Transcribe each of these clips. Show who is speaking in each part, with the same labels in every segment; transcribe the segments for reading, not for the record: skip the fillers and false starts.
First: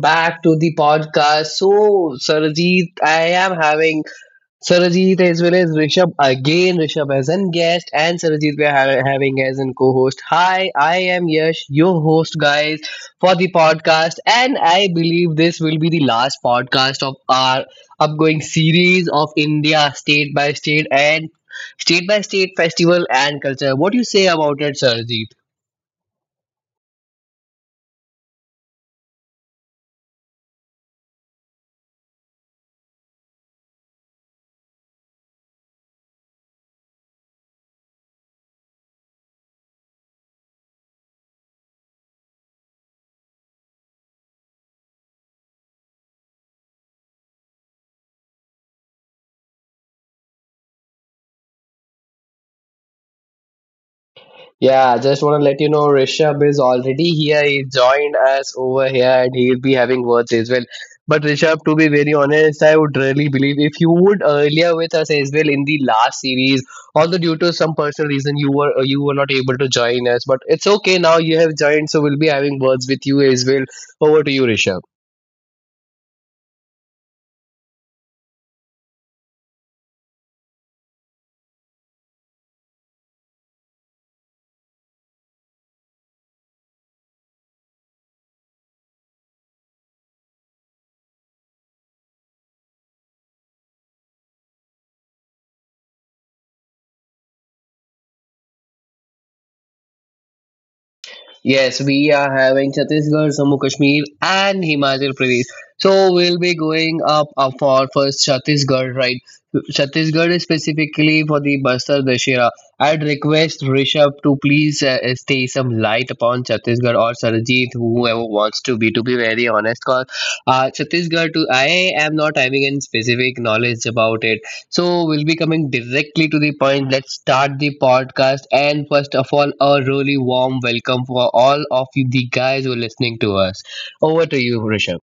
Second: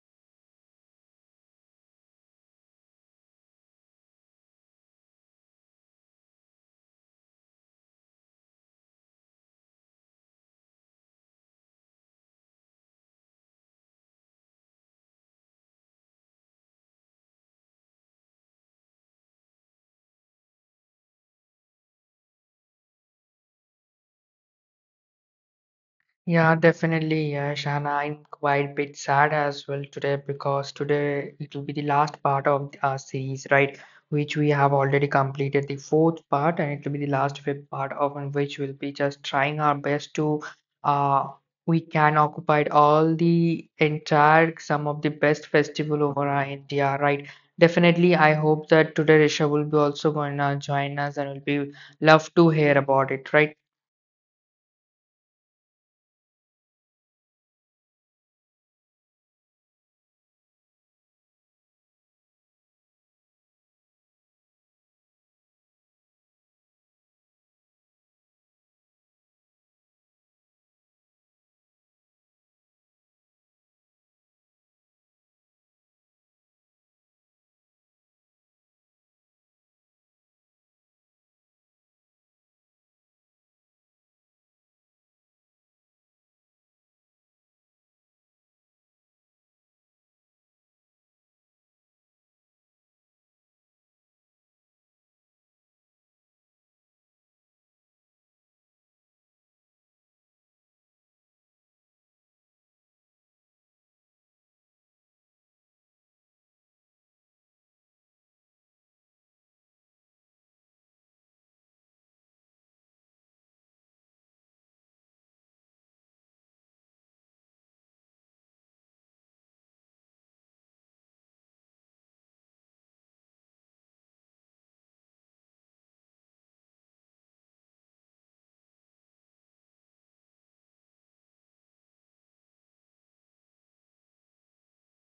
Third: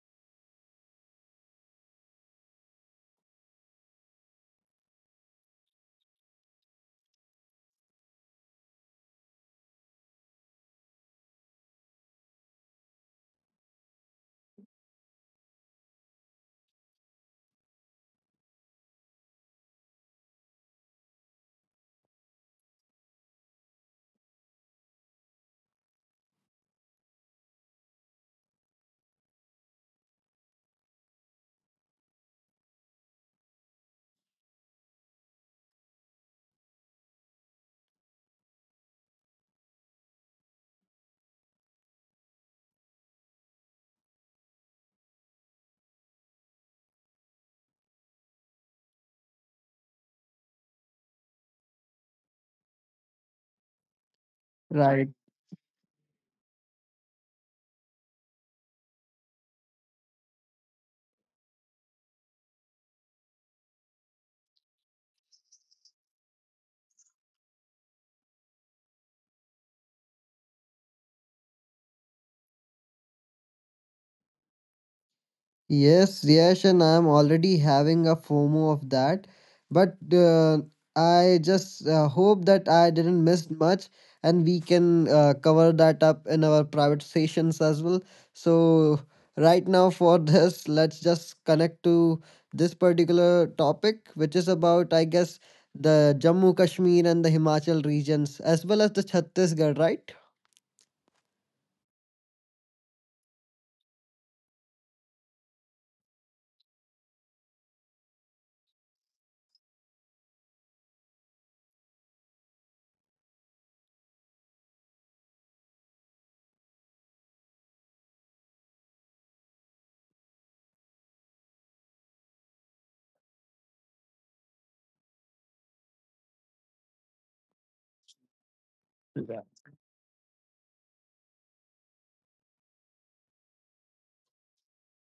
Speaker 1: back to the podcast. So, Sarajit, I am having Sarajit as well as Rishabh again. Rishabh as a guest, and Sarajit we are having as a co-host. Hi, I am Yash, your host, guys, for the podcast, and I believe this will be the last podcast of our upcoming series of India state by state and state by state festival and culture. What do you say about it, Sarajit?
Speaker 2: Yeah, definitely, Yash. And I'm quite a bit sad as well today because today it will be the last part of our series, right? Which we have already completed the fourth part, and it will be the last fifth part of in which we'll be just trying our best to uh we can occupy all the entire some of the best festival over our India, right? Definitely, I hope that today Risha will be also gonna join us and will be love to hear about it, right?
Speaker 1: Yeah, I
Speaker 3: Right.
Speaker 1: just want to let you know Rishabh is already here. He joined us over here and he'll be having words as well. But Rishabh, to be very honest, I would really believe if you would earlier with us as well in the last series, although due to some personal reason you were not able to join us, but it's okay now you have joined, so we'll be having words with you as well. Over to you, Rishabh.
Speaker 3: Yes, yes, and I'm already having a FOMO of that. But I just hope that I didn't miss much and we can cover that up in our private sessions as well. So, right now, for this, let's just connect to this particular topic, which is about, I guess, the Jammu Kashmir and the Himachal regions, as well as the Chhattisgarh, right?
Speaker 1: Yes, we are having Chhattisgarh, Jammu Kashmir, and Himachal Pradesh. So we'll be going up for first Chhattisgarh, right? Chhattisgarh is specifically for the Bastar Dashera. I'd request Rishabh to please stay some light upon Chhattisgarh or Sarjeet, whoever wants to be very honest. Cause Chhattisgarh, too, I am not having any specific knowledge about it. So we'll be coming directly to the point. Let's start the podcast. And first of all, a really warm welcome for all of you, the guys who are listening to us. Over to you, Rishabh.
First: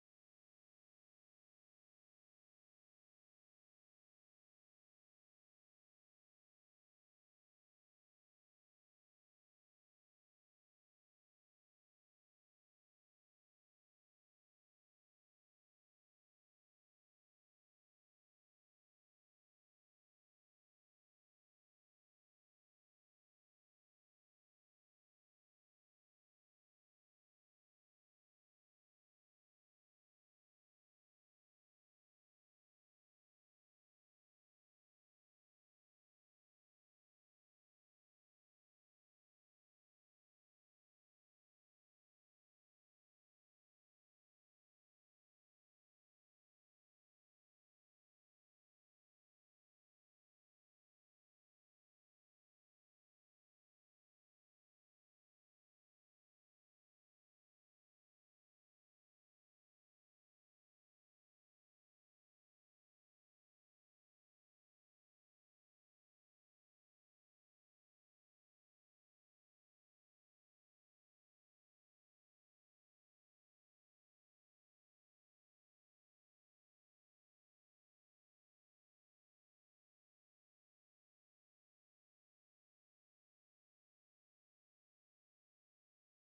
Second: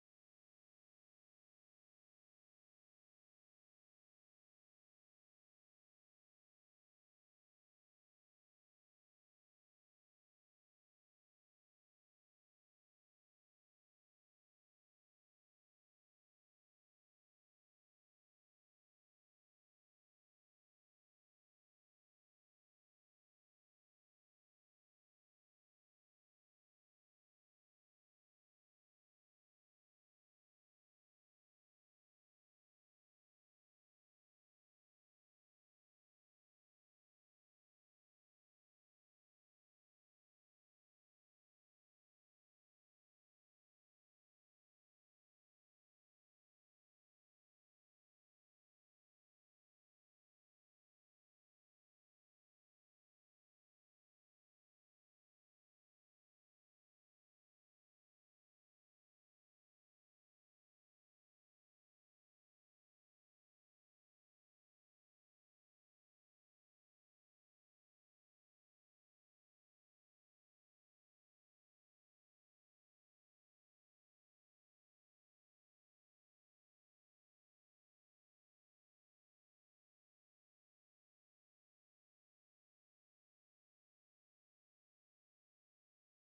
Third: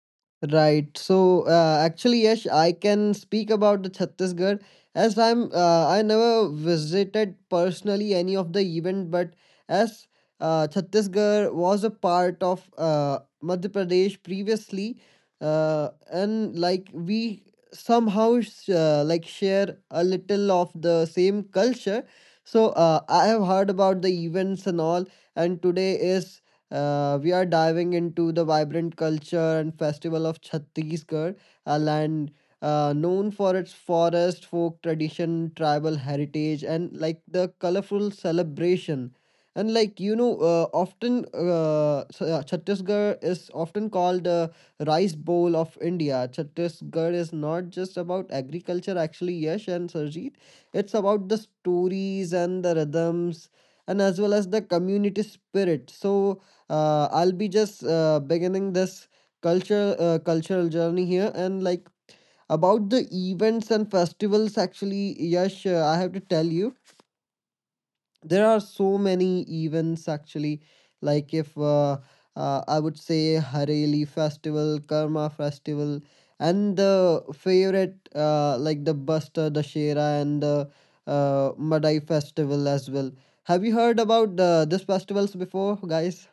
Speaker 3: Right. So actually, Yash, I can speak about the Chhattisgarh as I never visited personally any of the event, but as Chhattisgarh was a part of Madhya Pradesh previously, and like we somehow like share a little of the same culture. So I have heard about the events and all, and today is we are diving into the vibrant culture and festival of Chhattisgarh, a land known for its forest, folk tradition, tribal heritage, and like the colorful celebration. And like you know, Chhattisgarh is often called the rice bowl of India. Chhattisgarh is not just about agriculture, actually, Yash and Sarjeet. It's about the stories and the rhythms, and as well as the community spirit. So I'll be just beginning this culture cultural journey here and like about the events and festivals actually Yash I have to tell you there are so many events actually like if I would say Hareli festival Karma festival and the favorite like the Buster Dashera and the Madai festival as well have you heard about this festivals before guys?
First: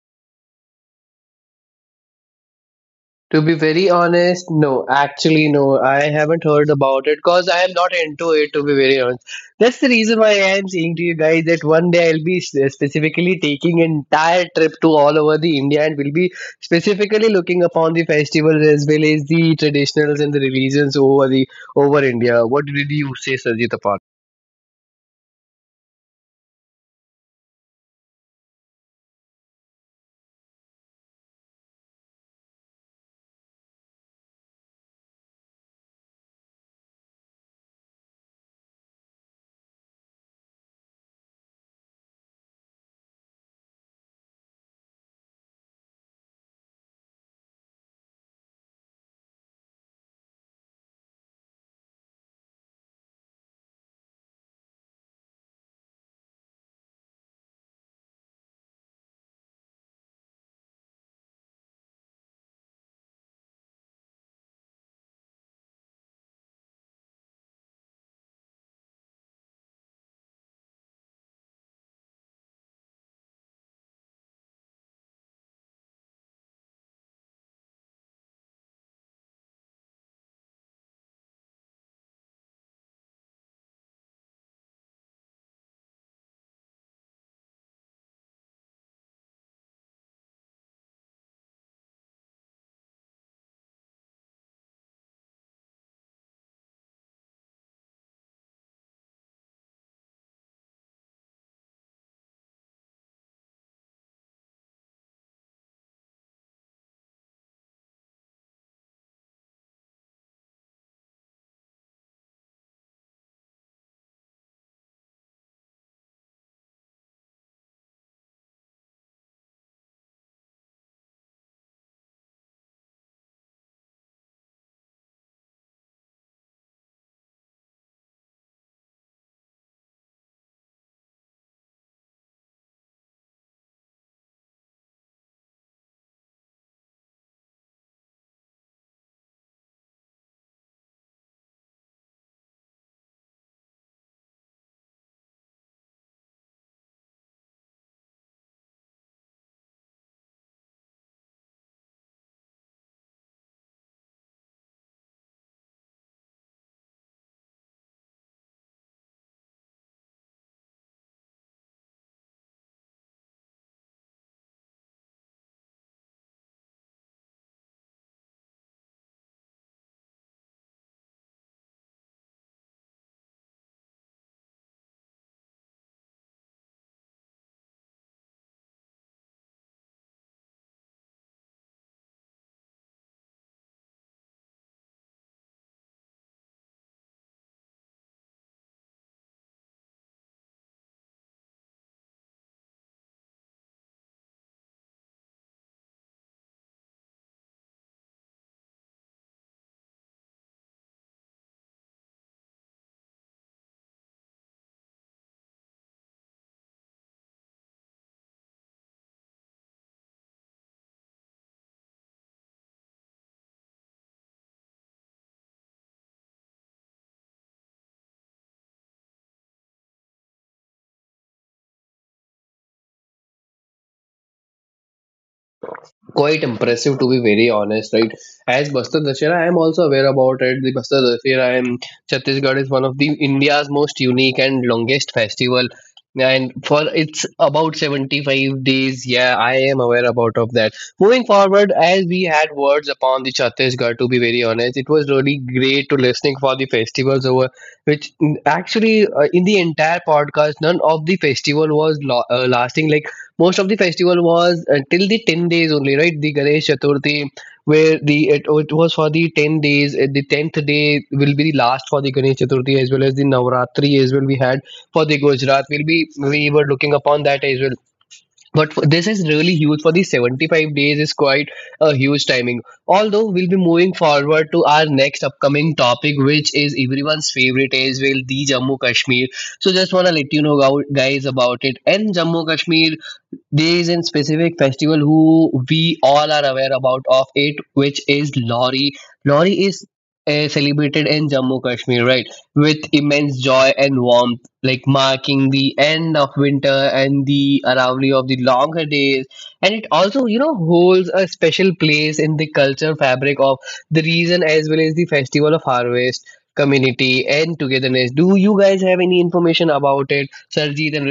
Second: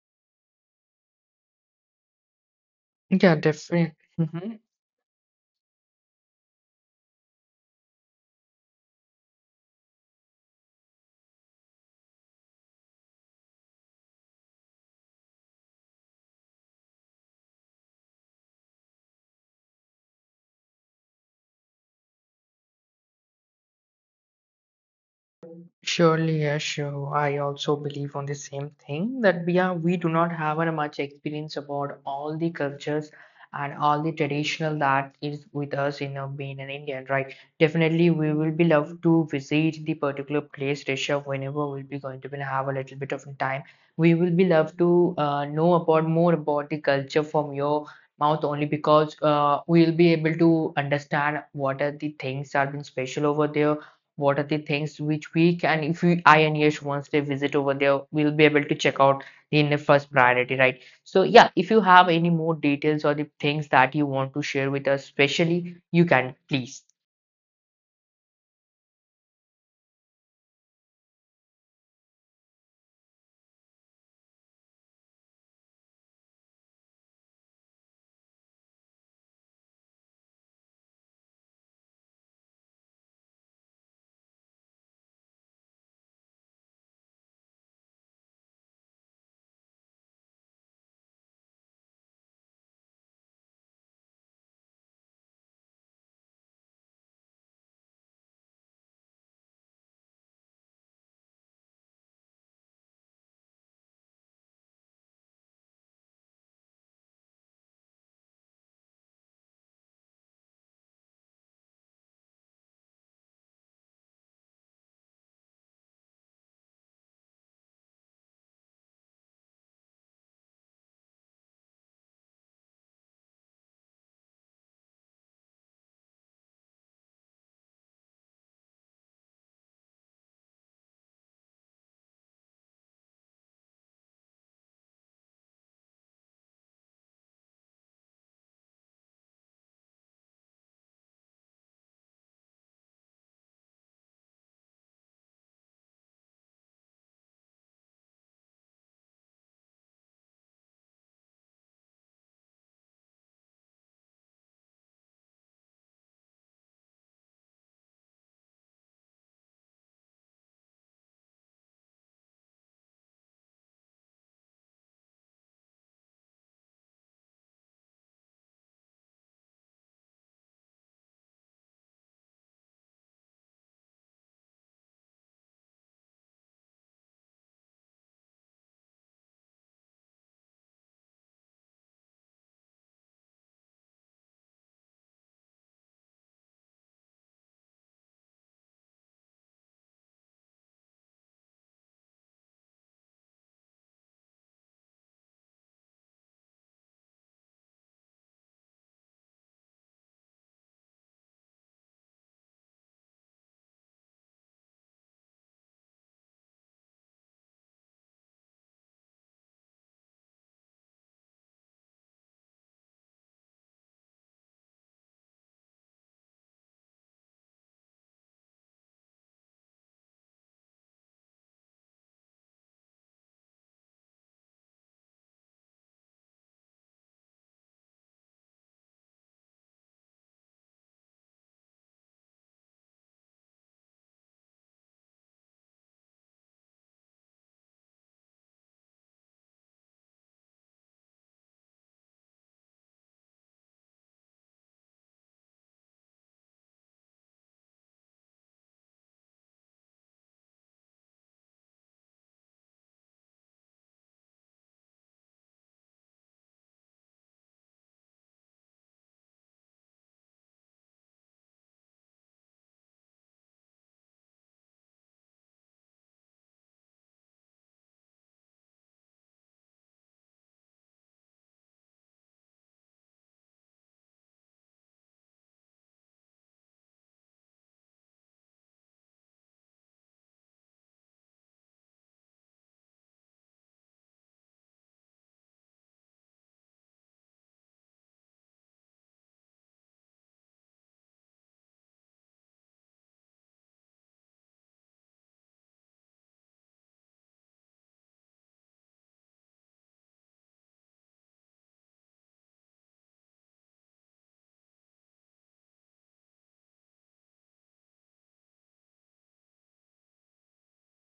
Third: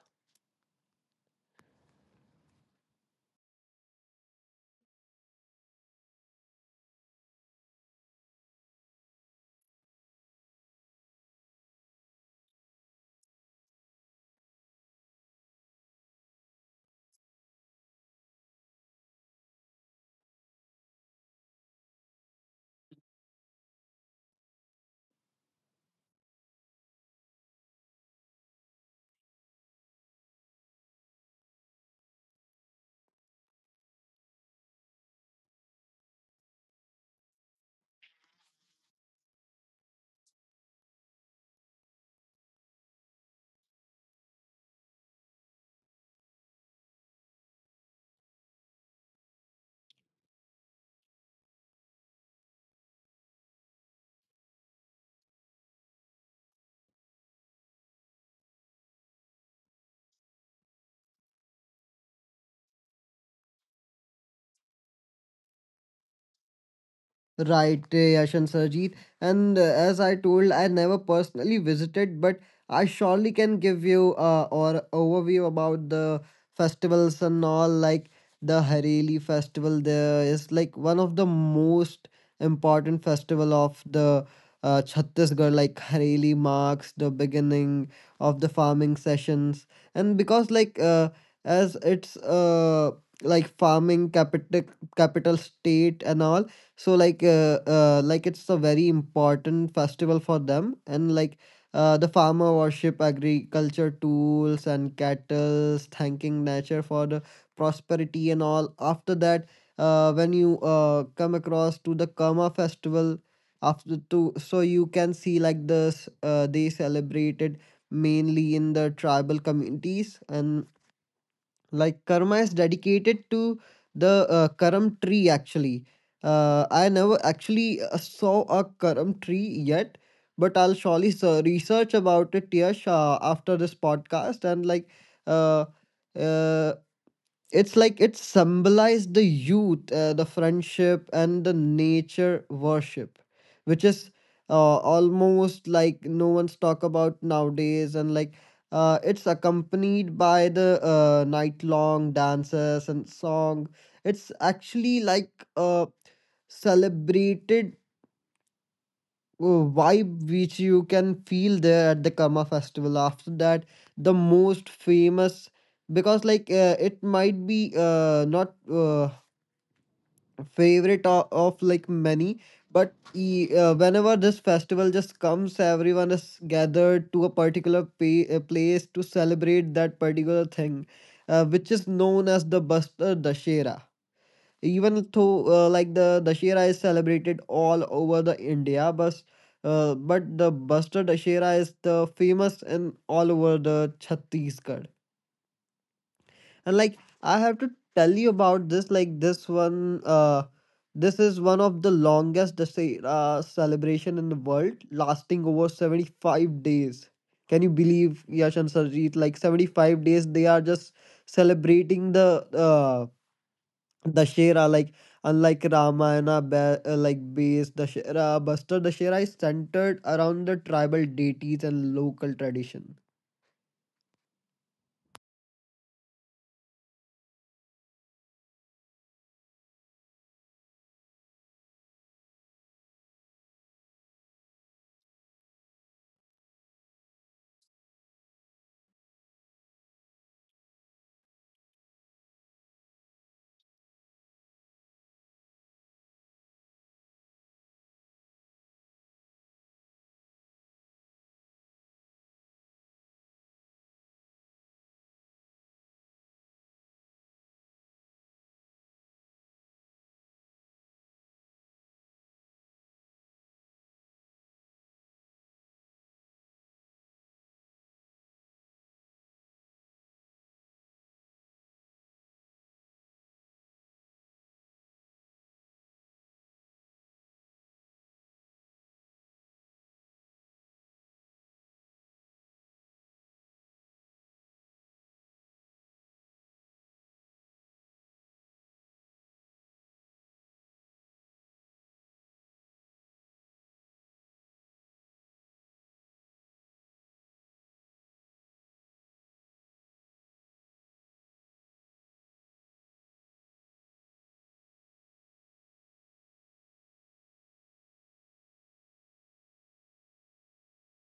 Speaker 2: Yeah,
Speaker 1: To be very
Speaker 2: definitely.
Speaker 1: honest,
Speaker 2: Mm-hmm.
Speaker 1: no. Actually, no. I haven't heard about it because I am not into it. To be very honest, that's the reason why I am saying to you guys that one day I'll be specifically taking entire trip to all over the India, and will be specifically looking upon the festivals as well as the traditionals and the religions over India. What did you say, Sajid?
Speaker 2: Surely, yes, sure. I also believe on the same thing that we do not have a much experience about all the cultures and all the traditional that is with us in being an Indian, right? Definitely, we will be love to visit the particular place, Rishabh, whenever we'll be going to be have a little bit of time. We will be love to know about more about the culture from your mouth only because we'll be able to understand what are the things that have been special over there, what are the things which we can if we I and Yash once they visit over there we'll be able to check out in the first priority, right? So yeah, if you have any more details or the things that you want to share with us especially you can please.
Speaker 3: Right, Yash and Sarjeet. And as I told, I never personally visited, but I surely can give you or overview about the festivals and all. Like the Hareli festival, there is like one of the most important festival of the Chhattisgarh. Like Hareli marks the beginning of the farming sessions, and because like as it's like farming capital state and all so like it's a very important festival for them and like the farmer worship agriculture tools and cattle thanking nature for the prosperity and all. After that when you come across to the Kama festival after to so you can see like this they celebrated mainly in the tribal communities and like karma is dedicated to the karam tree actually. I never actually saw a karam tree yet, but I'll surely research about it, Yash, after this podcast and like uh, uh, it's like it symbolized the youth the friendship and the nature worship which is almost like no one's talk about nowadays and like it's accompanied by the night long dances and song. It's actually like uh, celebrated vibe which you can feel there at the Karma festival. After that, the most famous because like it might be not favorite of like many, but whenever this festival just comes, everyone is gathered to a particular place to celebrate that particular thing, which is known as the Bastar Dashera. Even though like the Dashera is celebrated all over the India, but the Buster Dashera is the famous in all over the Chhattisgarh. And like I have to tell you about this, like this one, this is one of the longest Dashera celebration in the world, lasting over 75 days. Can you believe Yash and Sarjeet? Like 75 days, they are just celebrating the Dashera, like unlike Ramayana, like based Dashera, Buster Dashera is centered around the tribal deities and local tradition.
Speaker 1: Quite impressive, to be very honest, right? As Bastar Dashera, I am also aware about it. The Bastar Dashera in Chhattisgarh is one of the India's most unique and longest festival, and for it's about 75 days. Yeah, I am aware about of that. Moving forward, as we had words upon the Chhattisgarh, to be very honest, it was really great to listening for the festivals over which actually, in the entire podcast, none of the festival was lasting, like most of the festival was until the 10 days only, right? The Ganesh Chaturthi, where the it, oh, it was for the 10 days. The 10th day will be the last for the Ganesh Chaturthi as well as the Navratri as well. We had for the Gujarat, we will be we were looking upon that as well. But this is really huge for the 75 days is quite a huge timing. Although we'll be moving forward to our next upcoming topic, which is everyone's favorite as well, the Jammu Kashmir. So just want to let you know guys about it. And Jammu Kashmir, there is a specific festival who we all are aware about of it, which is Lori. Lori is celebrated in Jammu Kashmir, right, with immense joy and warmth, like marking the end of winter and the arrival of the longer days. And it also, you know, holds a special place in the culture fabric of the region as well as the festival of harvest, community, and togetherness. Do you guys have any information about it, Sarjeet and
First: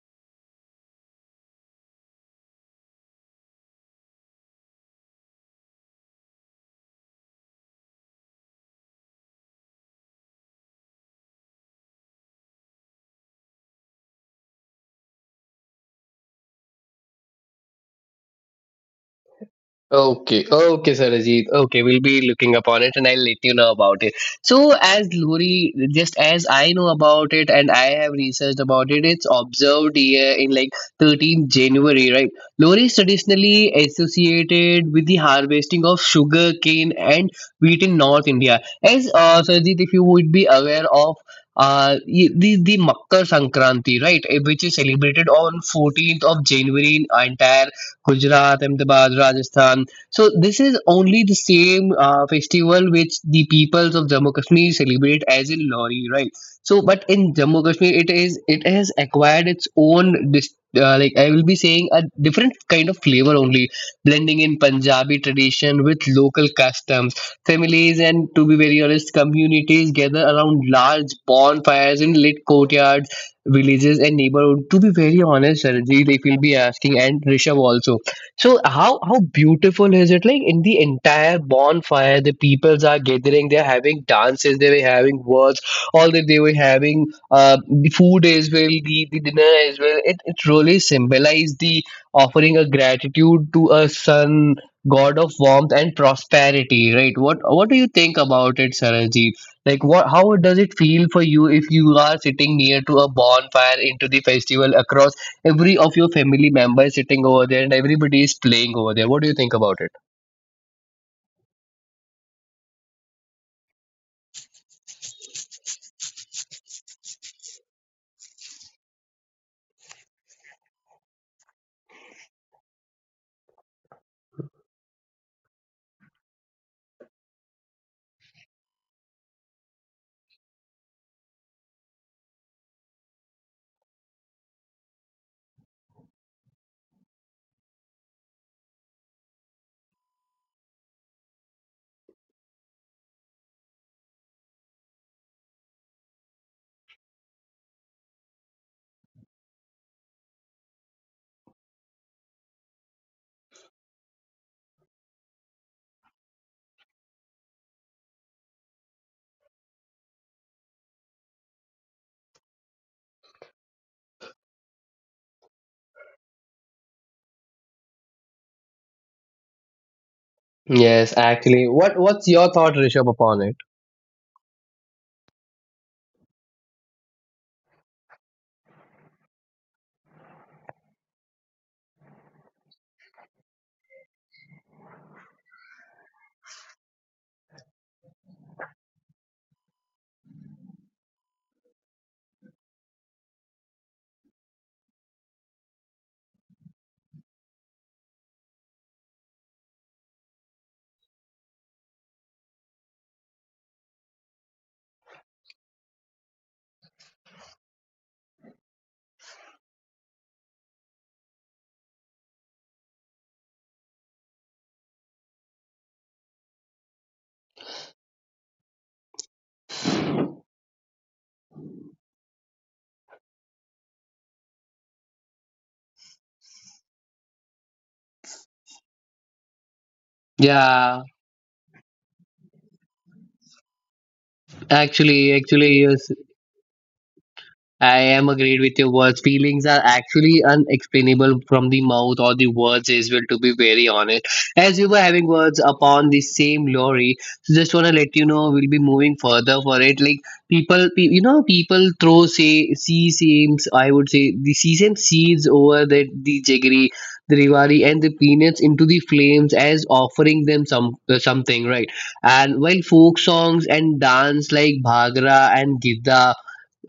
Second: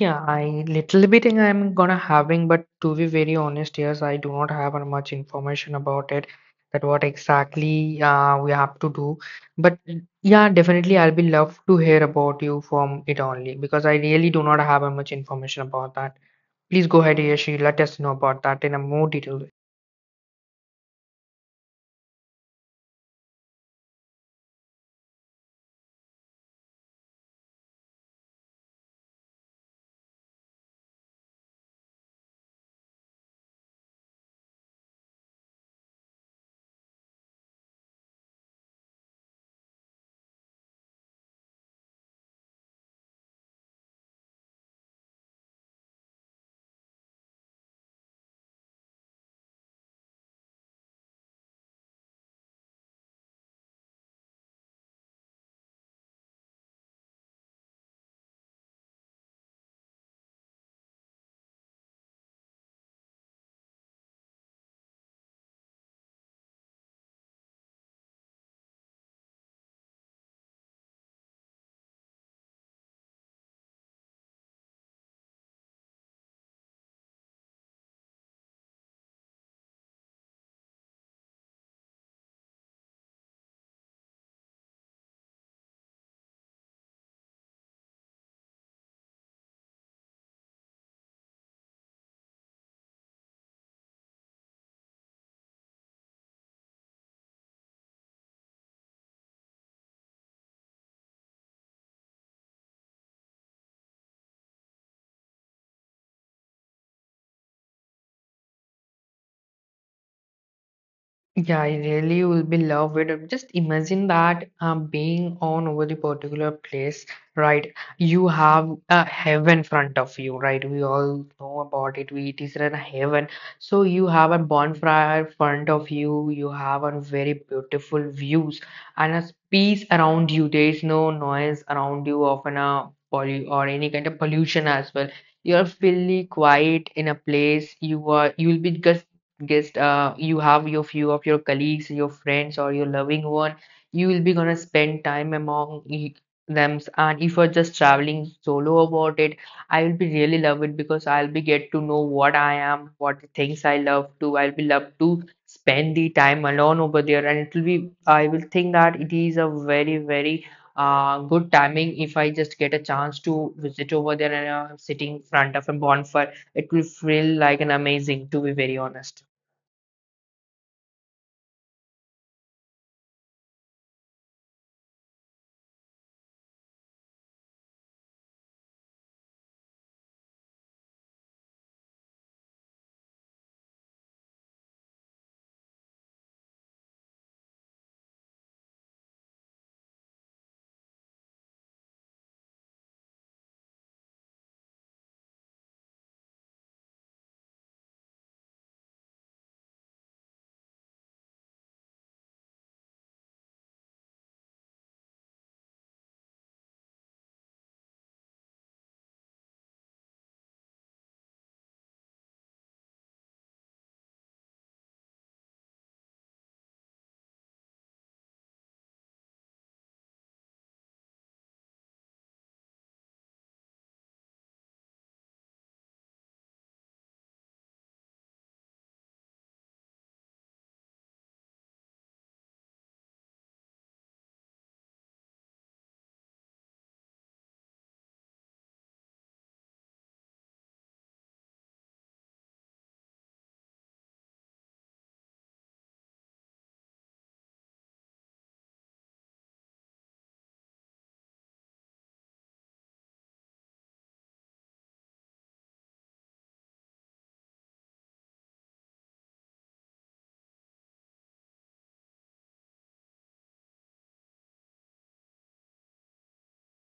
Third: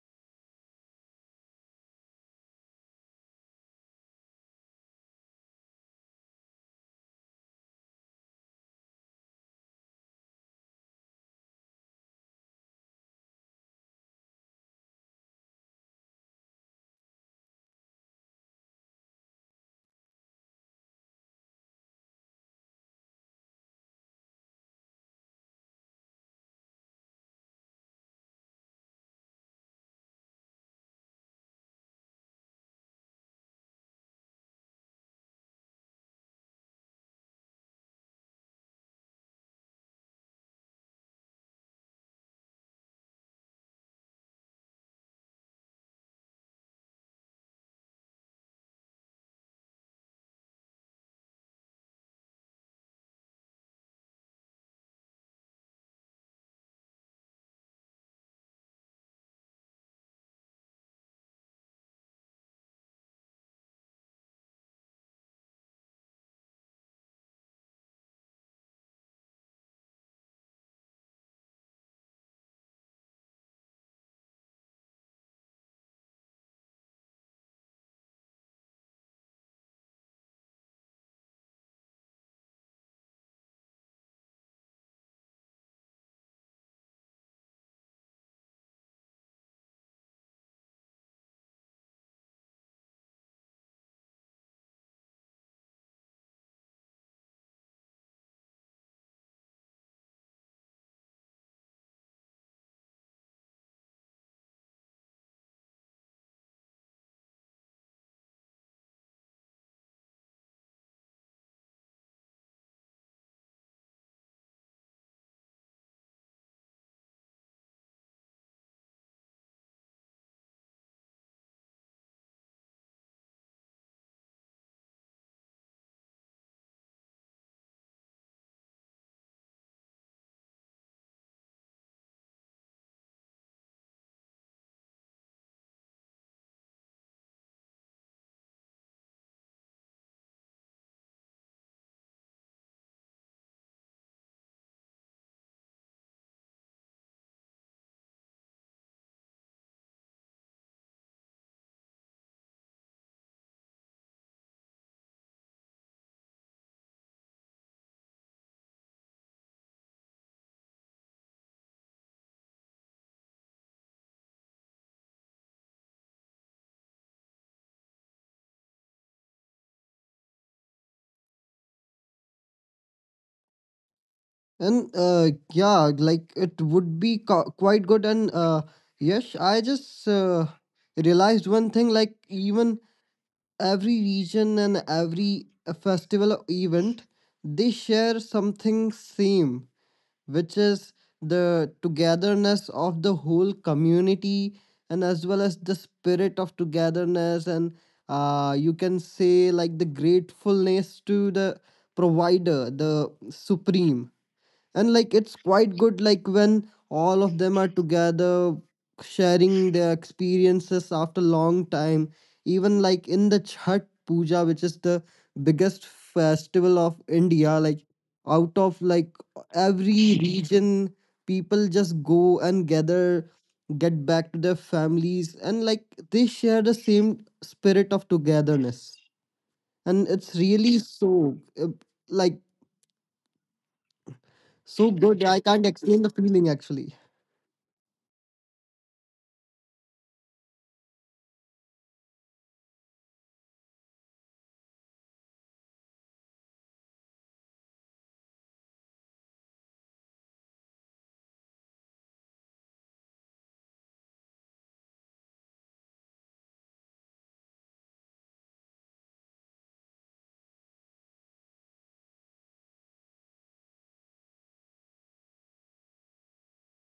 Speaker 2: Yeah, I little bit think I'm gonna having, but to be very honest, yes, I do not have much information about it that what exactly we have to do. But yeah, definitely I'll be love to hear about you from it only because I really do not have much information about that. Please go ahead, Hayashi, let us know about that in a more detail.
Speaker 1: Okay, okay, Sarajit. Okay, we'll be looking upon it and I'll let you know about it. So, as Lori, just as I know about it and I have researched about it, it's observed here in like 13th January, right? Lori is traditionally associated with the harvesting of sugar cane and wheat in North India. As Sarajit, if you would be aware of the Makar Sankranti, right, which is celebrated on 14th of January in entire Gujarat, Ahmedabad, Rajasthan. So this is only the same festival which the peoples of Jammu Kashmir celebrate as in Lori, right? So, but in Jammu Kashmir, it has acquired its own like I will be saying a different kind of flavor only, blending in Punjabi tradition with local customs. Families and, to be very honest, communities gather around large bonfires in lit courtyards, villages and neighborhood. To be very honest, Sarojit, if you'll be asking, and Rishabh also, so how beautiful is it? Like in the entire bonfire, the peoples are gathering, they're having dances, they were having words, all that. They were having the food as well, the dinner as well. It really symbolized the offering a gratitude to a sun god of warmth and prosperity, right? What do you think about it, Sarah? Like what? How does it feel for you if you are sitting near to a bonfire into the festival, across every of your family members sitting over there and everybody is playing over there? What do you think about it?
Speaker 2: Yeah, I really will be loved with it. Just imagine that being on over the particular place, right? You have a heaven front of you, right? We all know about it. We It is a heaven. So you have a bonfire front of you. You have a very beautiful views and a peace around you. There is no noise around you of an poly or any kind of pollution as well. You're fully quiet in a place. You are. You will be just guest you have your few of your colleagues, your friends or your loving one, you will be gonna spend time among them. And if you're just traveling solo about it, I will be really love it because I'll be get to know what I am, what things I love to, I'll be love to spend the time alone over there. And it will be I will think that it is a very very good timing if I just get a chance to visit over there and sitting in front of a bonfire it will feel like an amazing to be very honest.
Speaker 1: Yes, actually, what's your thought, Rishabh, upon it?
Speaker 3: And yeah, like it would be quite good. And yes, I just realized one thing. Like even every region and every festival or event, they share something same which is the togetherness of the whole community and as well as the spirit of togetherness and you can say like the gratefulness to the provider, the supreme. And like it's quite good like when all of them are together sharing their experiences after long time, even like in the chhat puja which is the biggest festival of india, like out of like every region, people just go and gather, get back to their families and like they share the same spirit of togetherness and it's really
Speaker 1: Yeah,
Speaker 3: so uh, like so good.
Speaker 1: actually,
Speaker 3: I can't
Speaker 1: actually,
Speaker 3: explain
Speaker 1: yes.
Speaker 3: the feeling actually.
Speaker 1: I am agreed with your words. Feelings are actually unexplainable from the mouth or the words as well, to be very honest. As we were having words upon the same lorry, so just want to let you know we'll be moving further for it. Like people, pe- you know, people throw say seasams. I would say the sesame seeds over the jaggery, the rivari, and the peanuts into the flames as offering them something, right? And while folk songs and dance like bhagra and gidda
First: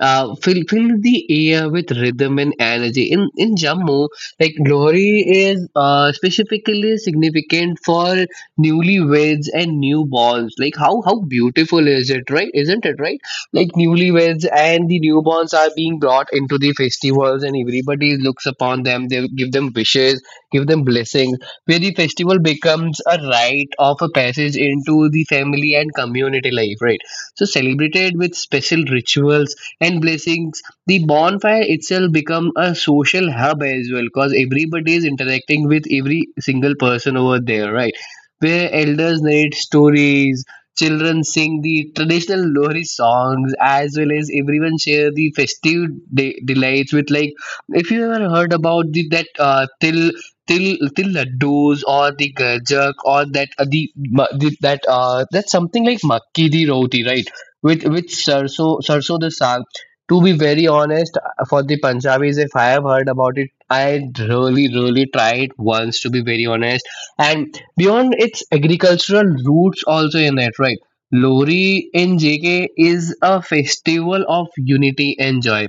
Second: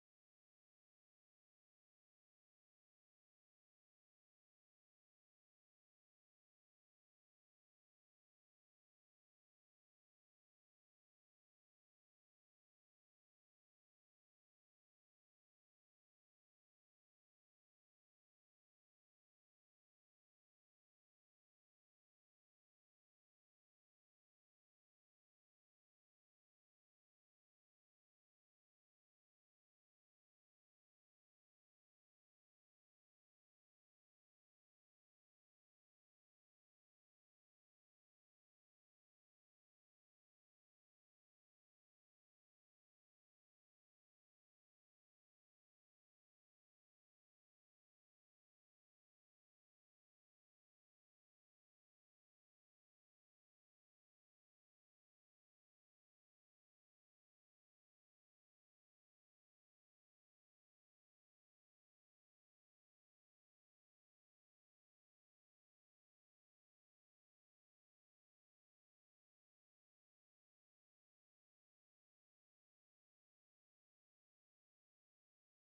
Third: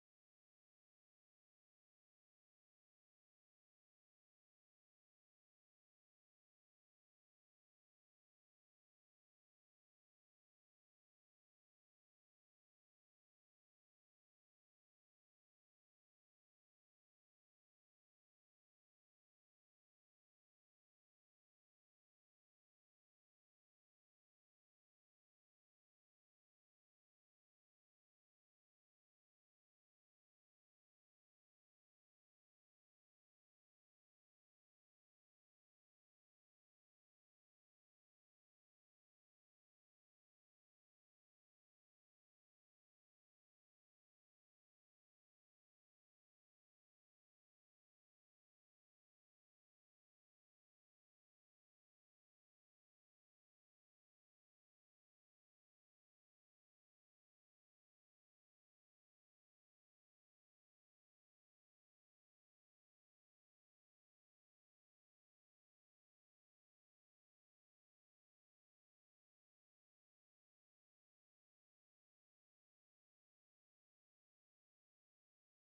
Speaker 1: fill the air with rhythm and energy. In Jammu, like Lohri is specifically significant for newlyweds and newborns. Like how beautiful is it, right? Isn't it right? Like newlyweds and the newborns are being brought into the festivals, and everybody looks upon them. They give them wishes, give them blessings. Where the festival becomes a rite of a passage into the family and community life, right? So celebrated with special rituals and blessings, the bonfire itself become a social hub as well, because everybody is interacting with every single person over there, right, where elders narrate stories, children sing the traditional Lohri songs, as well as everyone share the festive delights with, like, if you ever heard about the that till till till laddus, or the gajak, or that the, ma- the that that's something like makki di roti, right, with sarso the saag, to be very honest, for the Punjabis, if I have heard about it, I really, really tried once, to be very honest. And beyond its agricultural roots, also in it, right? Lori in JK is a festival of unity and joy,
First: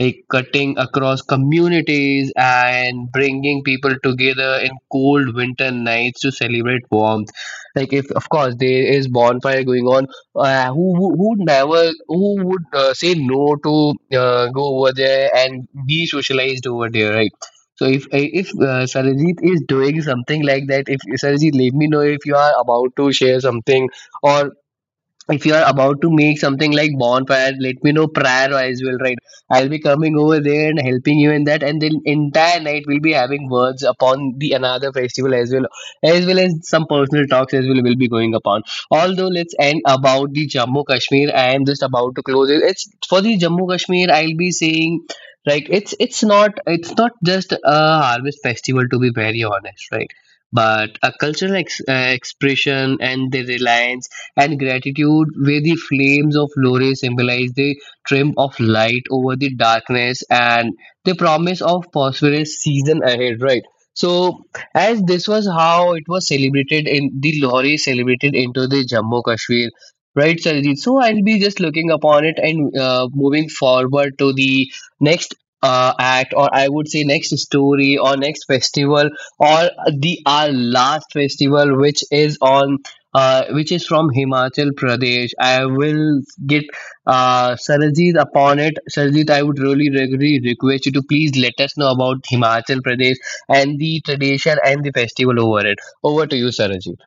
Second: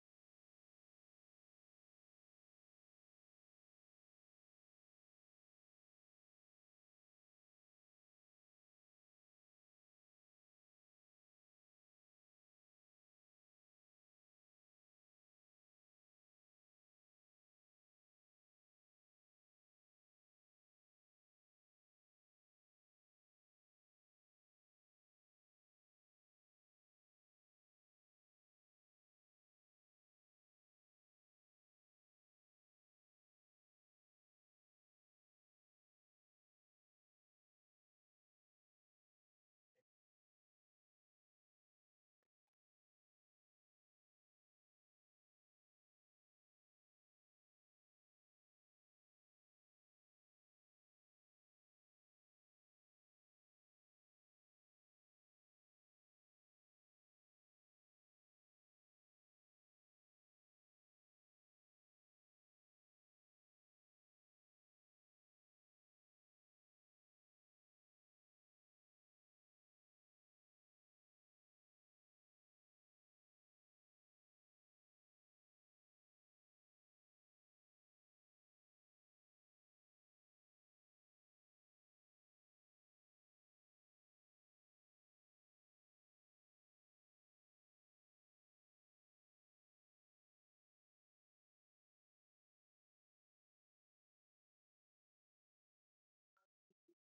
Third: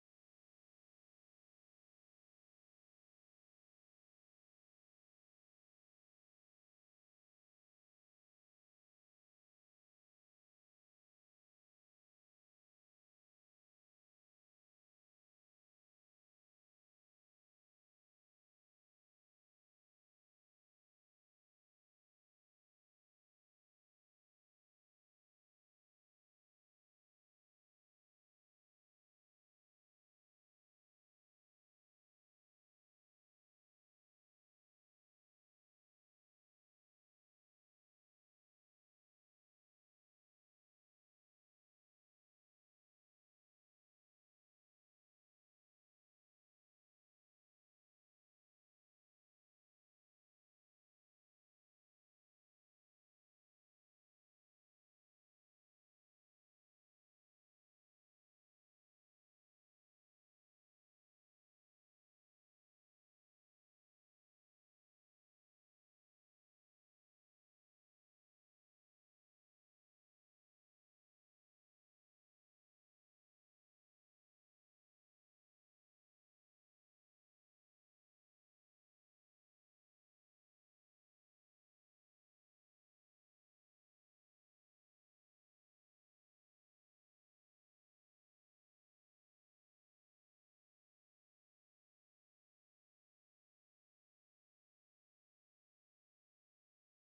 Speaker 1: like cutting across communities and bringing people together in cold winter nights to celebrate warmth. Like, if of course there is bonfire going on, who would say no to go over there and be socialized over there, right? So if Sarajit is doing something like that, if Sarajit let me know if you are about to share something, or if you are about to make something like bonfire, let me know prior as well, right? I'll be coming over there and helping you in that, and then entire night we'll be having words upon the another festival as well, as well as some personal talks as well will be going upon. Although let's end about the Jammu Kashmir. I am just about to close it. It's for the Jammu Kashmir, I'll be saying, like it's not just a harvest festival, to be very honest, right? But a cultural expression and the reliance and gratitude, where the flames of Lore symbolize the triumph of light over the darkness and the promise of prosperous season ahead, right? So, as this was how it was celebrated in the Lore, celebrated into the Jammu Kashmir, right, Sarjeet? So, I'll be just looking upon it and moving forward to the next act, or I would say next story, or next festival, or the our last festival, which is on which is from Himachal Pradesh. I will get Sarajit upon it. Sarajit, I would really, really request you to please let us know about Himachal Pradesh and the tradition and the festival over it. Over to you, Sarajit.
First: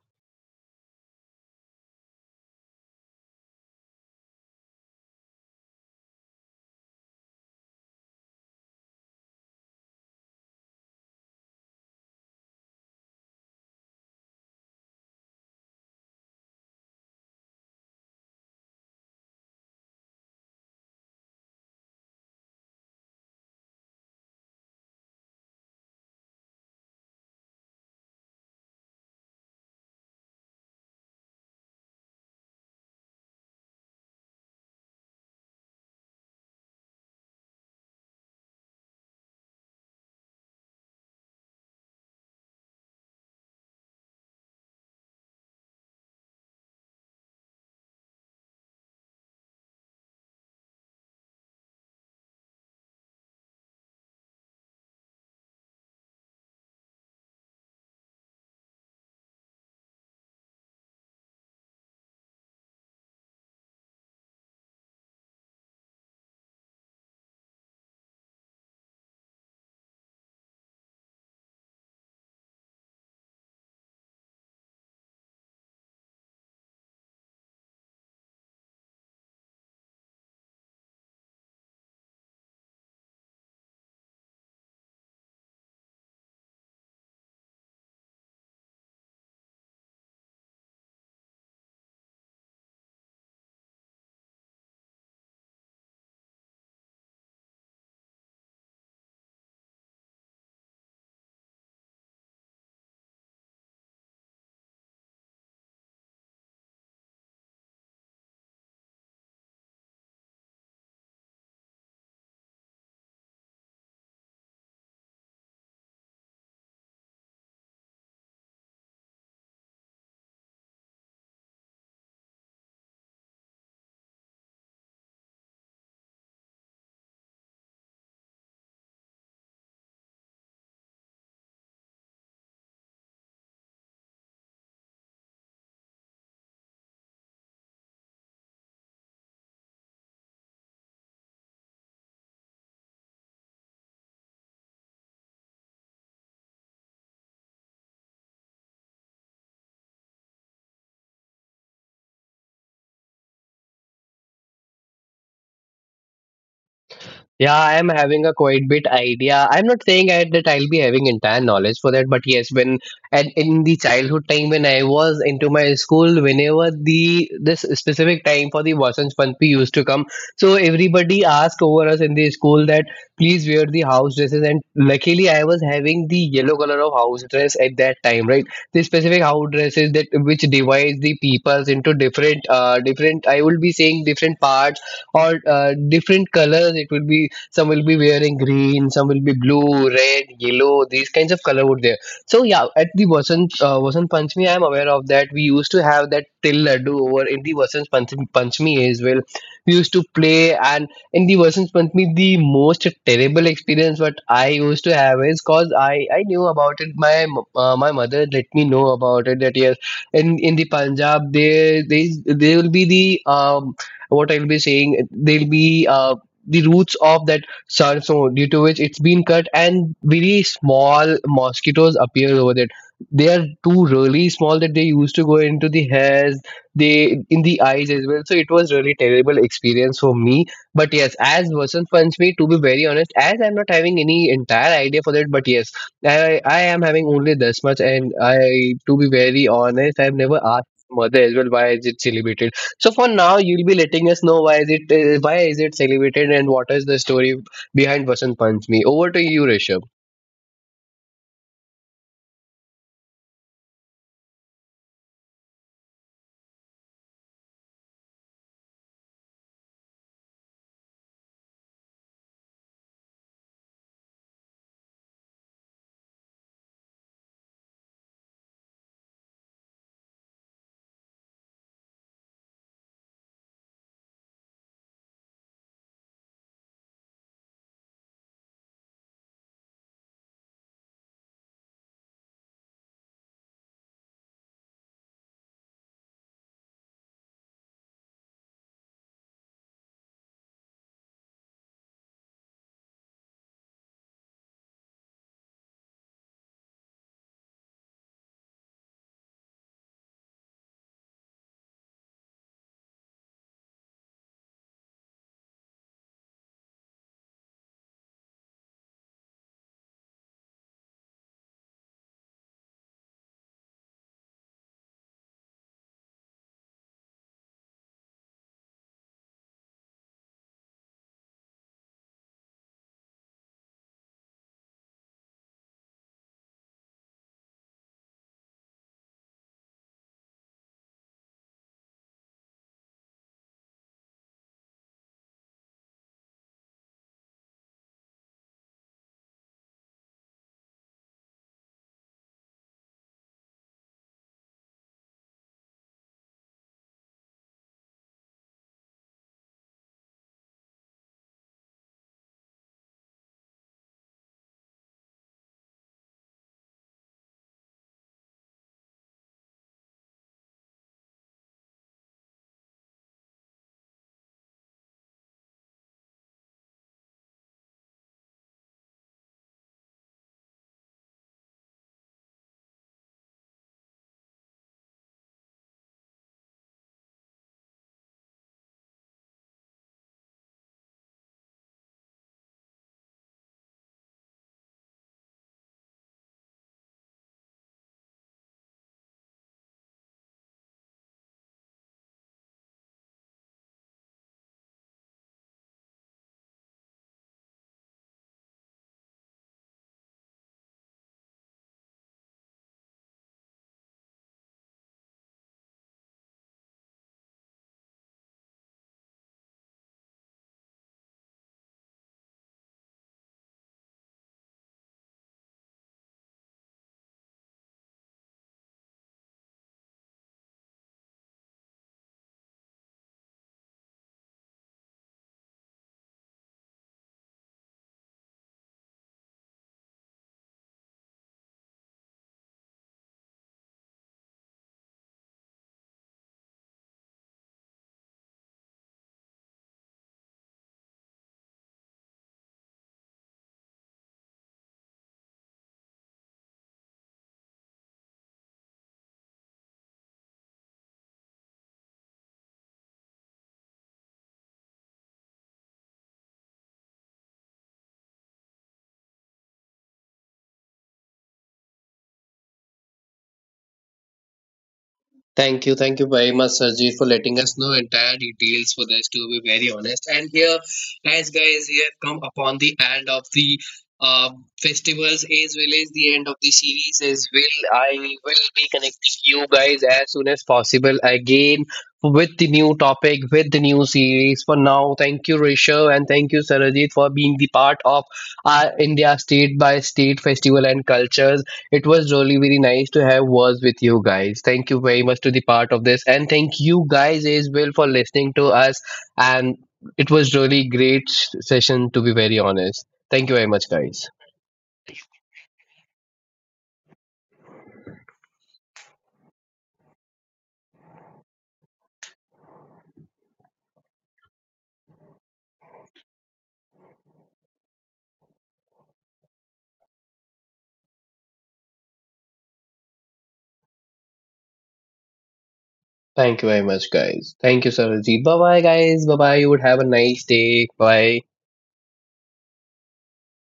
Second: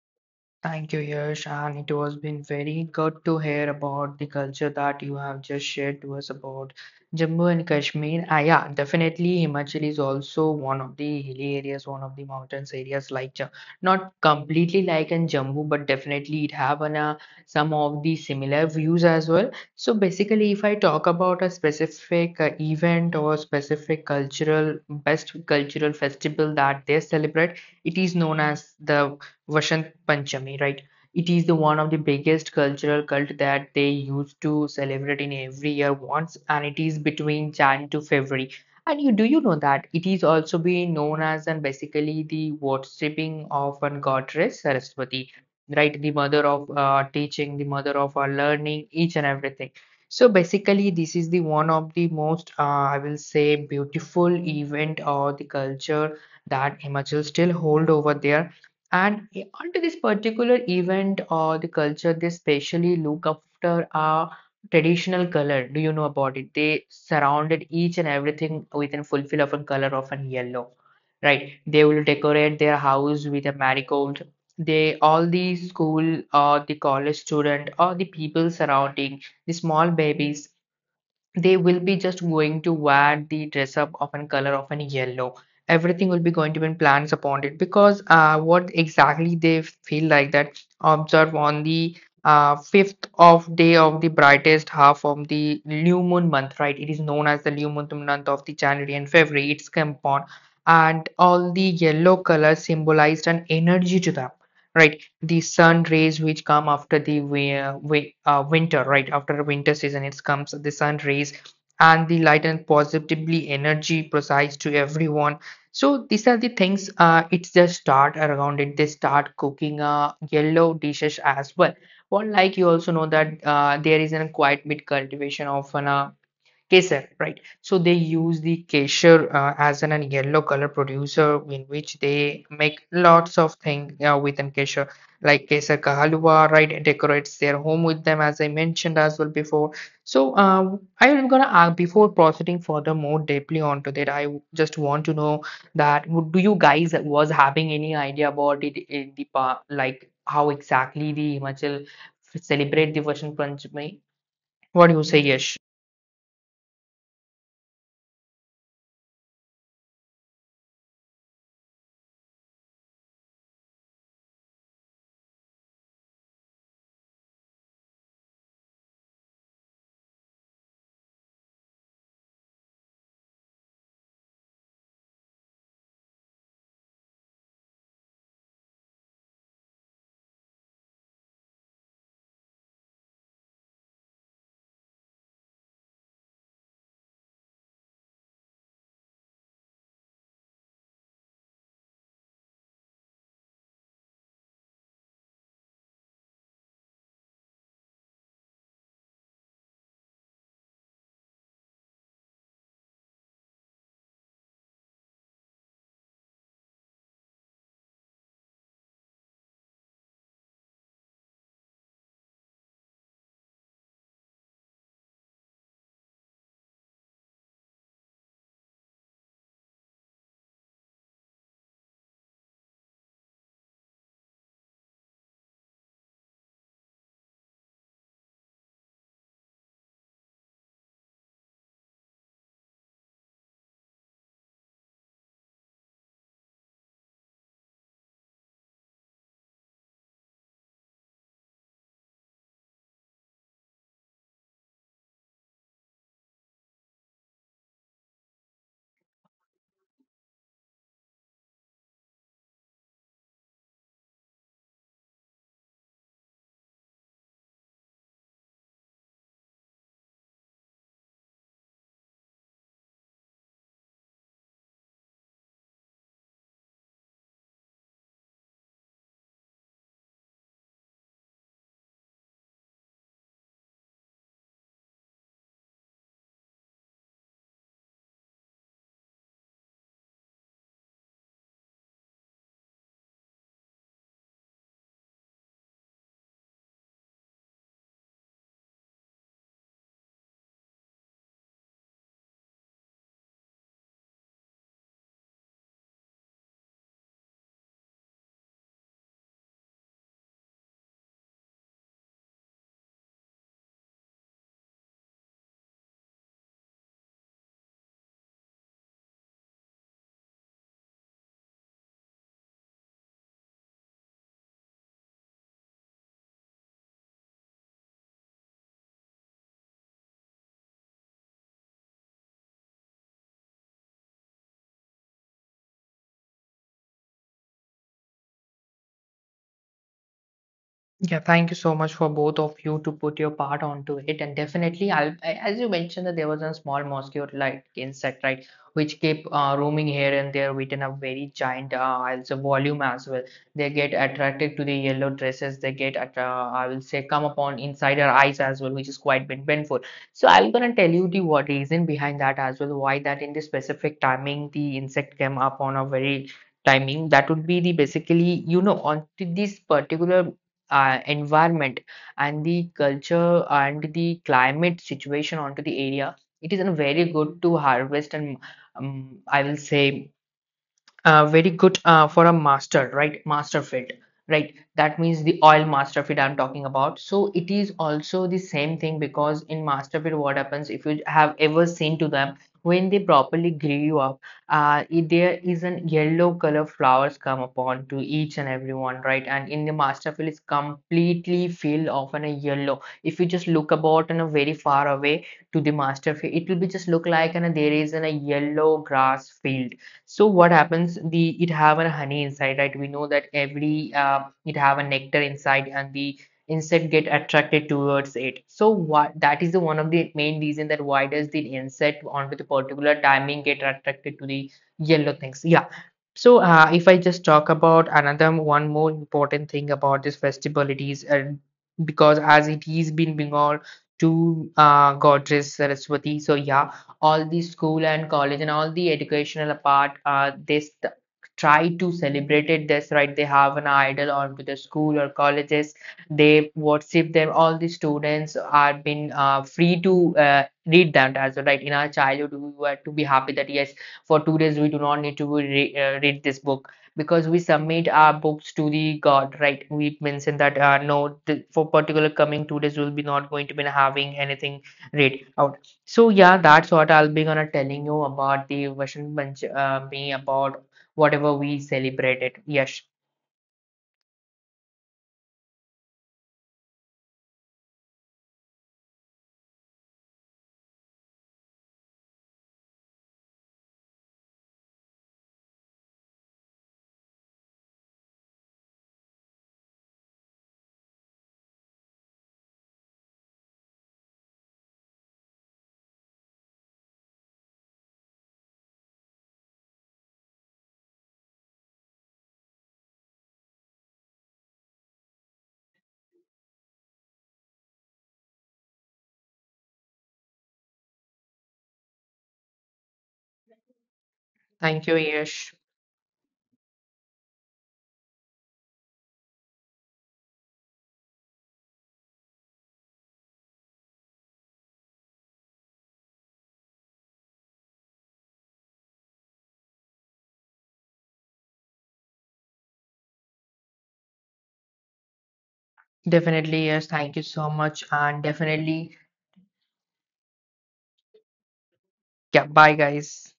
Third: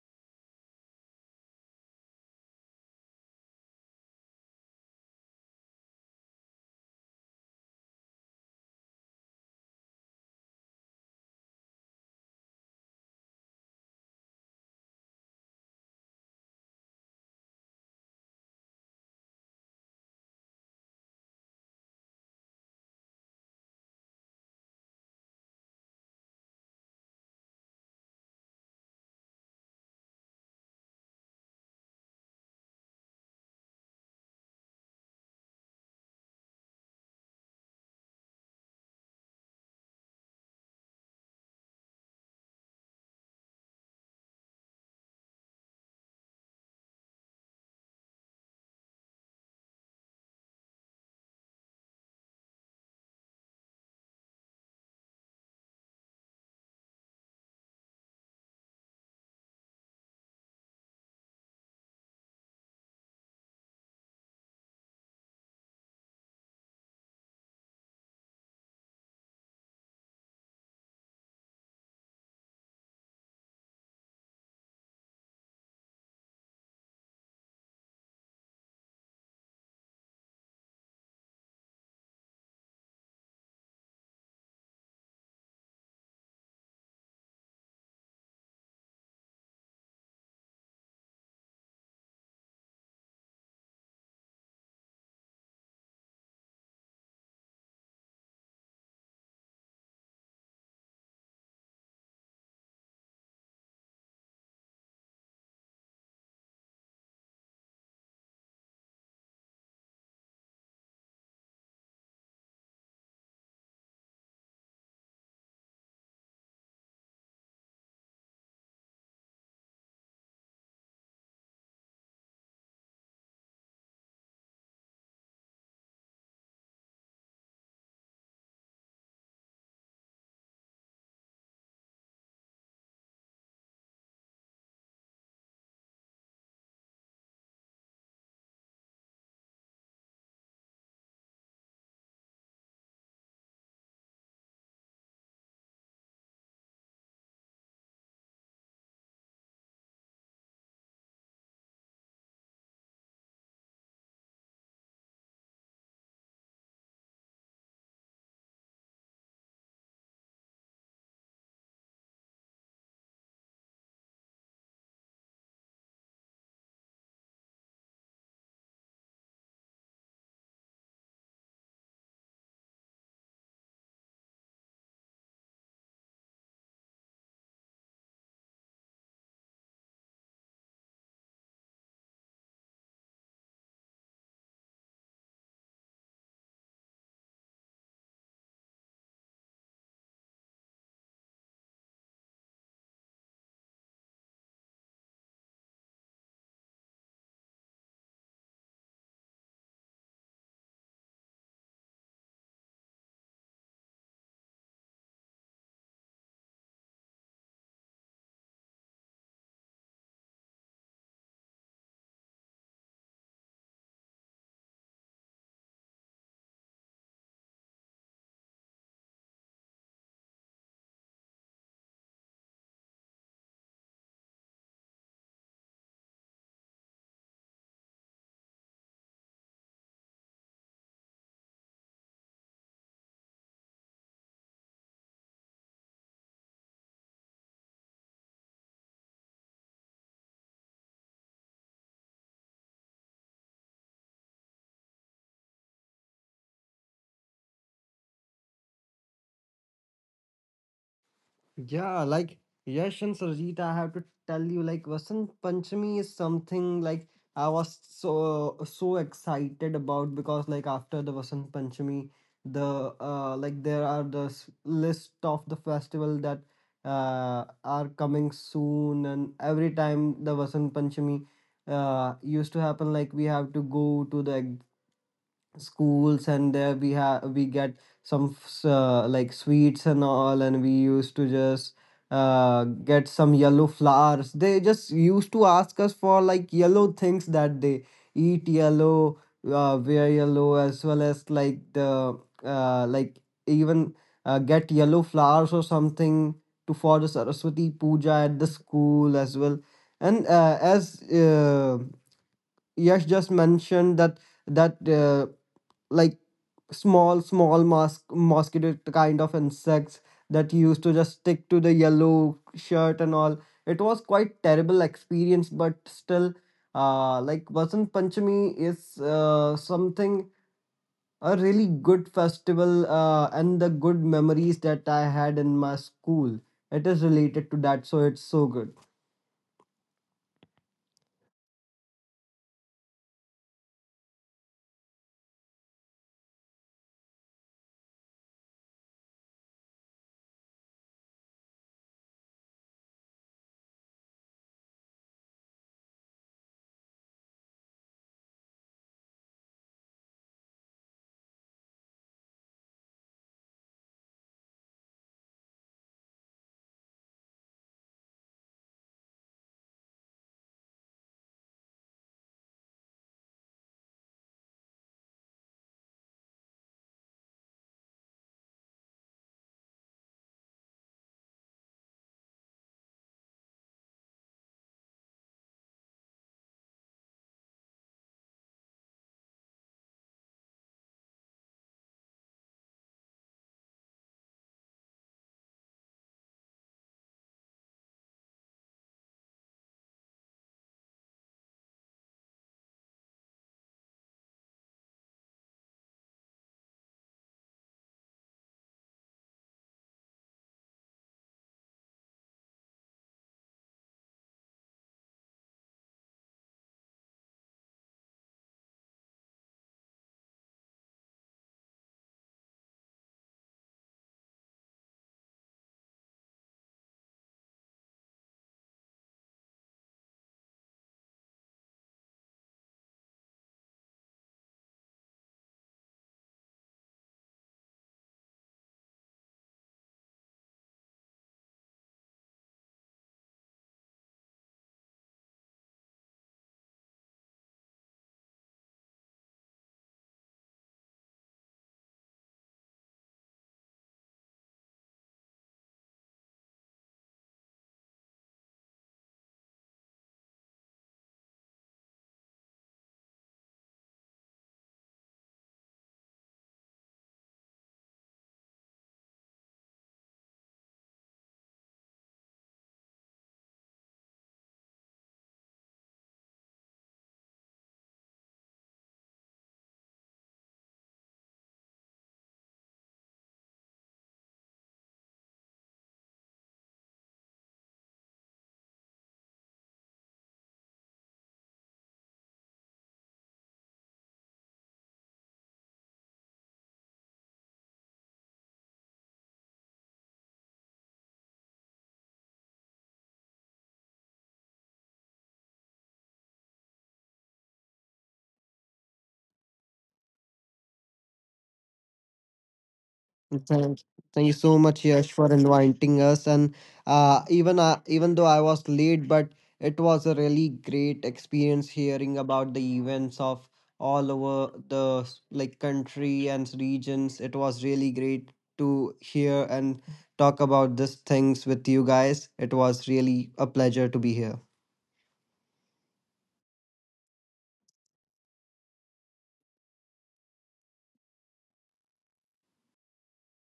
Speaker 2: Thank you, Yash, and it was been very good to hear about the culture that you have just shared to us about Jammu and Kashmir. Ah, yeah, definitely Himachal is also one of the hilly areas, one of the mountains areas like not completely like in Jammu, but definitely it have an, some of the similar views as well. So basically, if I talk about a specific event or specific cultural best cultural festival that they celebrate, it is known as the Vasant Panchami, right? It is the one of the biggest cultural cult that they used to celebrate in every year once, and it is between Jan to February. And you do you know that it is also being known as and basically the worshipping of a goddess Saraswati, right? The mother of teaching, the mother of learning, each and everything. So basically, this is the one of the most, I will say, beautiful event or the culture that Himachal still hold over there, and onto this particular event or the culture, they specially look after a traditional color. Do you know about it? They surrounded each and everything with a fulfill of a color of an yellow, right? They will decorate their house with a marigold. They all the school or the college student or the people surrounding the small babies, they will be just going to wear the dress up of a color of a yellow. Everything will be going to be plans upon it because what exactly they feel like that observe on the fifth of day of the brightest half of the new moon month, right? It is known as the new moon month of the January and February it's come on, and all the yellow color symbolized an energy to them, right? The sun rays which come after the uh, winter, right? After the winter season it comes the sun rays and the light and positively energy precise to everyone. So these are the things it's just start around it. They start cooking yellow dishes as well. Well, like you also know that there is a quite bit cultivation of an Kesar, right? So they use the kesar as an yellow color producer in which they make lots of things within kesar, like kesar ka halwa, right? It decorates their home with them, as I mentioned as well before. So I'm gonna ask before proceeding further more deeply onto that. I just want to know that do you guys was having any idea about it in the pa, like how exactly the Himachal celebrate the Vasant Panchami? What do you say, Yes.
Speaker 1: Yeah, I am having a quite bit idea. I'm not saying that I'll be having entire knowledge for that, but yes, when and in the childhood time when I was into my school, whenever the this specific time for the Vasant Panchami used to come, so everybody asked over us in the school that please wear the house dresses, and luckily I was having the yellow color of house dress at that time, right? The specific house dresses that which divides the peoples into different, different. I will be saying different parts, or different colors. It would be, some will be wearing green, some will be blue, red, yellow. These kinds of color would there. So yeah, at the Vasant Panchami, I am aware of that we used to have that till laddu over in the Vasant Panchami as well. We used to play. And in the Vasant Panchami, the most terrible experience what I used to have is, cause I knew about it. My mother let me know about it that yes, in the Punjab there, they will be the, um what I'll be saying, they'll be, uh the roots of that. So due to which it's been cut, and very small mosquitoes appear over it. They are too really small that they used to go into the hairs, they in the eyes as well. So it was really terrible experience for me. But yes, as Vasant punch me, to be very honest, as I'm not having any entire idea for that, but yes, I am having only this much. And I, to be very honest, I've never asked mother as well why is it celebrated. So for now, you'll be letting us know why is it celebrated, and what is the story behind Vasant Panchami. Over to you, Rishabh.
Speaker 3: Yeah, like Yash and Sarjeet, I have to tell you, like Vasant Panchami is something like I was so so excited about because like after the Vasant Panchami, the like there are the s- list of the festival that are coming soon, and every time the Vasant Panchami used to happen, like we have to go to the schools and there we get some like sweets and all and we used to just uh get some yellow flowers. They just used to ask us for like yellow things, that they eat yellow, wear yellow, as well as like the like even get yellow flowers or something to for the saraswati puja at the school as well. And as Yash just mentioned that like small mosquito kind of insects that used to just stick to the yellow shirt and all. It was quite terrible experience, but still, like Vasant Panchami is something a really good festival and the good memories that I had in my school. It is related to that, so it's so good.
Speaker 2: Yeah, thank you so much for both of you to put your part onto it. And definitely, as you mentioned that there was a small mosquito like insect, right, which keep roaming here and there within a very giant also volume as well. They get attracted to the yellow dresses. They get, at, I will say, come upon inside our eyes as well, which is quite painful. So I'm gonna tell you the what reason behind that as well, why that in the specific timing the insect came up on a very timing that would be the basically you know on to this particular environment and the culture and the climate situation onto the area, it is a very good to harvest and I will say very good for a master, right? Master fit, right? That means the oil master fit I'm talking about. So it is also the same thing because in master fit what happens if you have ever seen to them when they properly grill up there is an yellow color flowers come upon to each and everyone, right? And in the master fit it's completely filled of an a yellow, if you just look about and a very far away to the master field it will be just look like and there is an, a yellow grass field. So what happens? The it have a honey inside, right? We know that every it have a nectar inside, and the insect get attracted towards it. So what that is the one of the main reason that why does the insect on with a particular timing get attracted to the yellow things? Yeah. So if I just talk about another one more important thing about this festival, it is because as it is been Bengal to goddess Saraswati. So yeah, all the school and college and all the educational part they try to celebrate it this, right? They have an idol onto the school or colleges, they worship them. All the students are been free to read that as well, right? In our childhood we were to be happy that yes, for 2 days we do not need to read this book because we submit our books to the god, right? We mentioned that no th- for particular coming 2 days we'll be not going to be having anything read out. So yeah, that's what I'll be gonna telling you about the Vasant Panchami about whatever we celebrated. Yes,
Speaker 1: Thank you very much, Sarjeet, for letting us know entire details for this. To be very honest, and here, as guys, we have come upon the end of the uh, festivals as well as the end of the series as well. I will be connecting you guys as soon as possible again with the new topic, with the new series. For now, thank you, Rishabh, and thank you, Sarajit, for being the part of our India state by state festival and cultures. It was really very nice to have words with you guys. Thank you very much to the part of this, and thank you guys as well for listening to us. And it was really great session, to be very honest. Thank you very much,
Speaker 3: Thank,
Speaker 1: guys.
Speaker 3: thank you so much,
Speaker 2: thank you,
Speaker 3: Yash, for
Speaker 2: Yes.
Speaker 3: inviting us. And even though I was late, but it was a really great experience hearing about the events of all over the like country and regions. It was really great to hear and talk about these things with you guys. It was really a pleasure to be here.
Speaker 1: Thank you very
Speaker 2: Definitely,
Speaker 1: much,
Speaker 2: yes. Thank you
Speaker 1: guys.
Speaker 2: so
Speaker 1: Thank you,
Speaker 2: much,
Speaker 1: Sarajit.
Speaker 2: and
Speaker 1: Bye bye,
Speaker 2: definitely,
Speaker 1: guys. Bye bye. You would have a nice day. Bye.
Speaker 2: yeah. Bye, guys.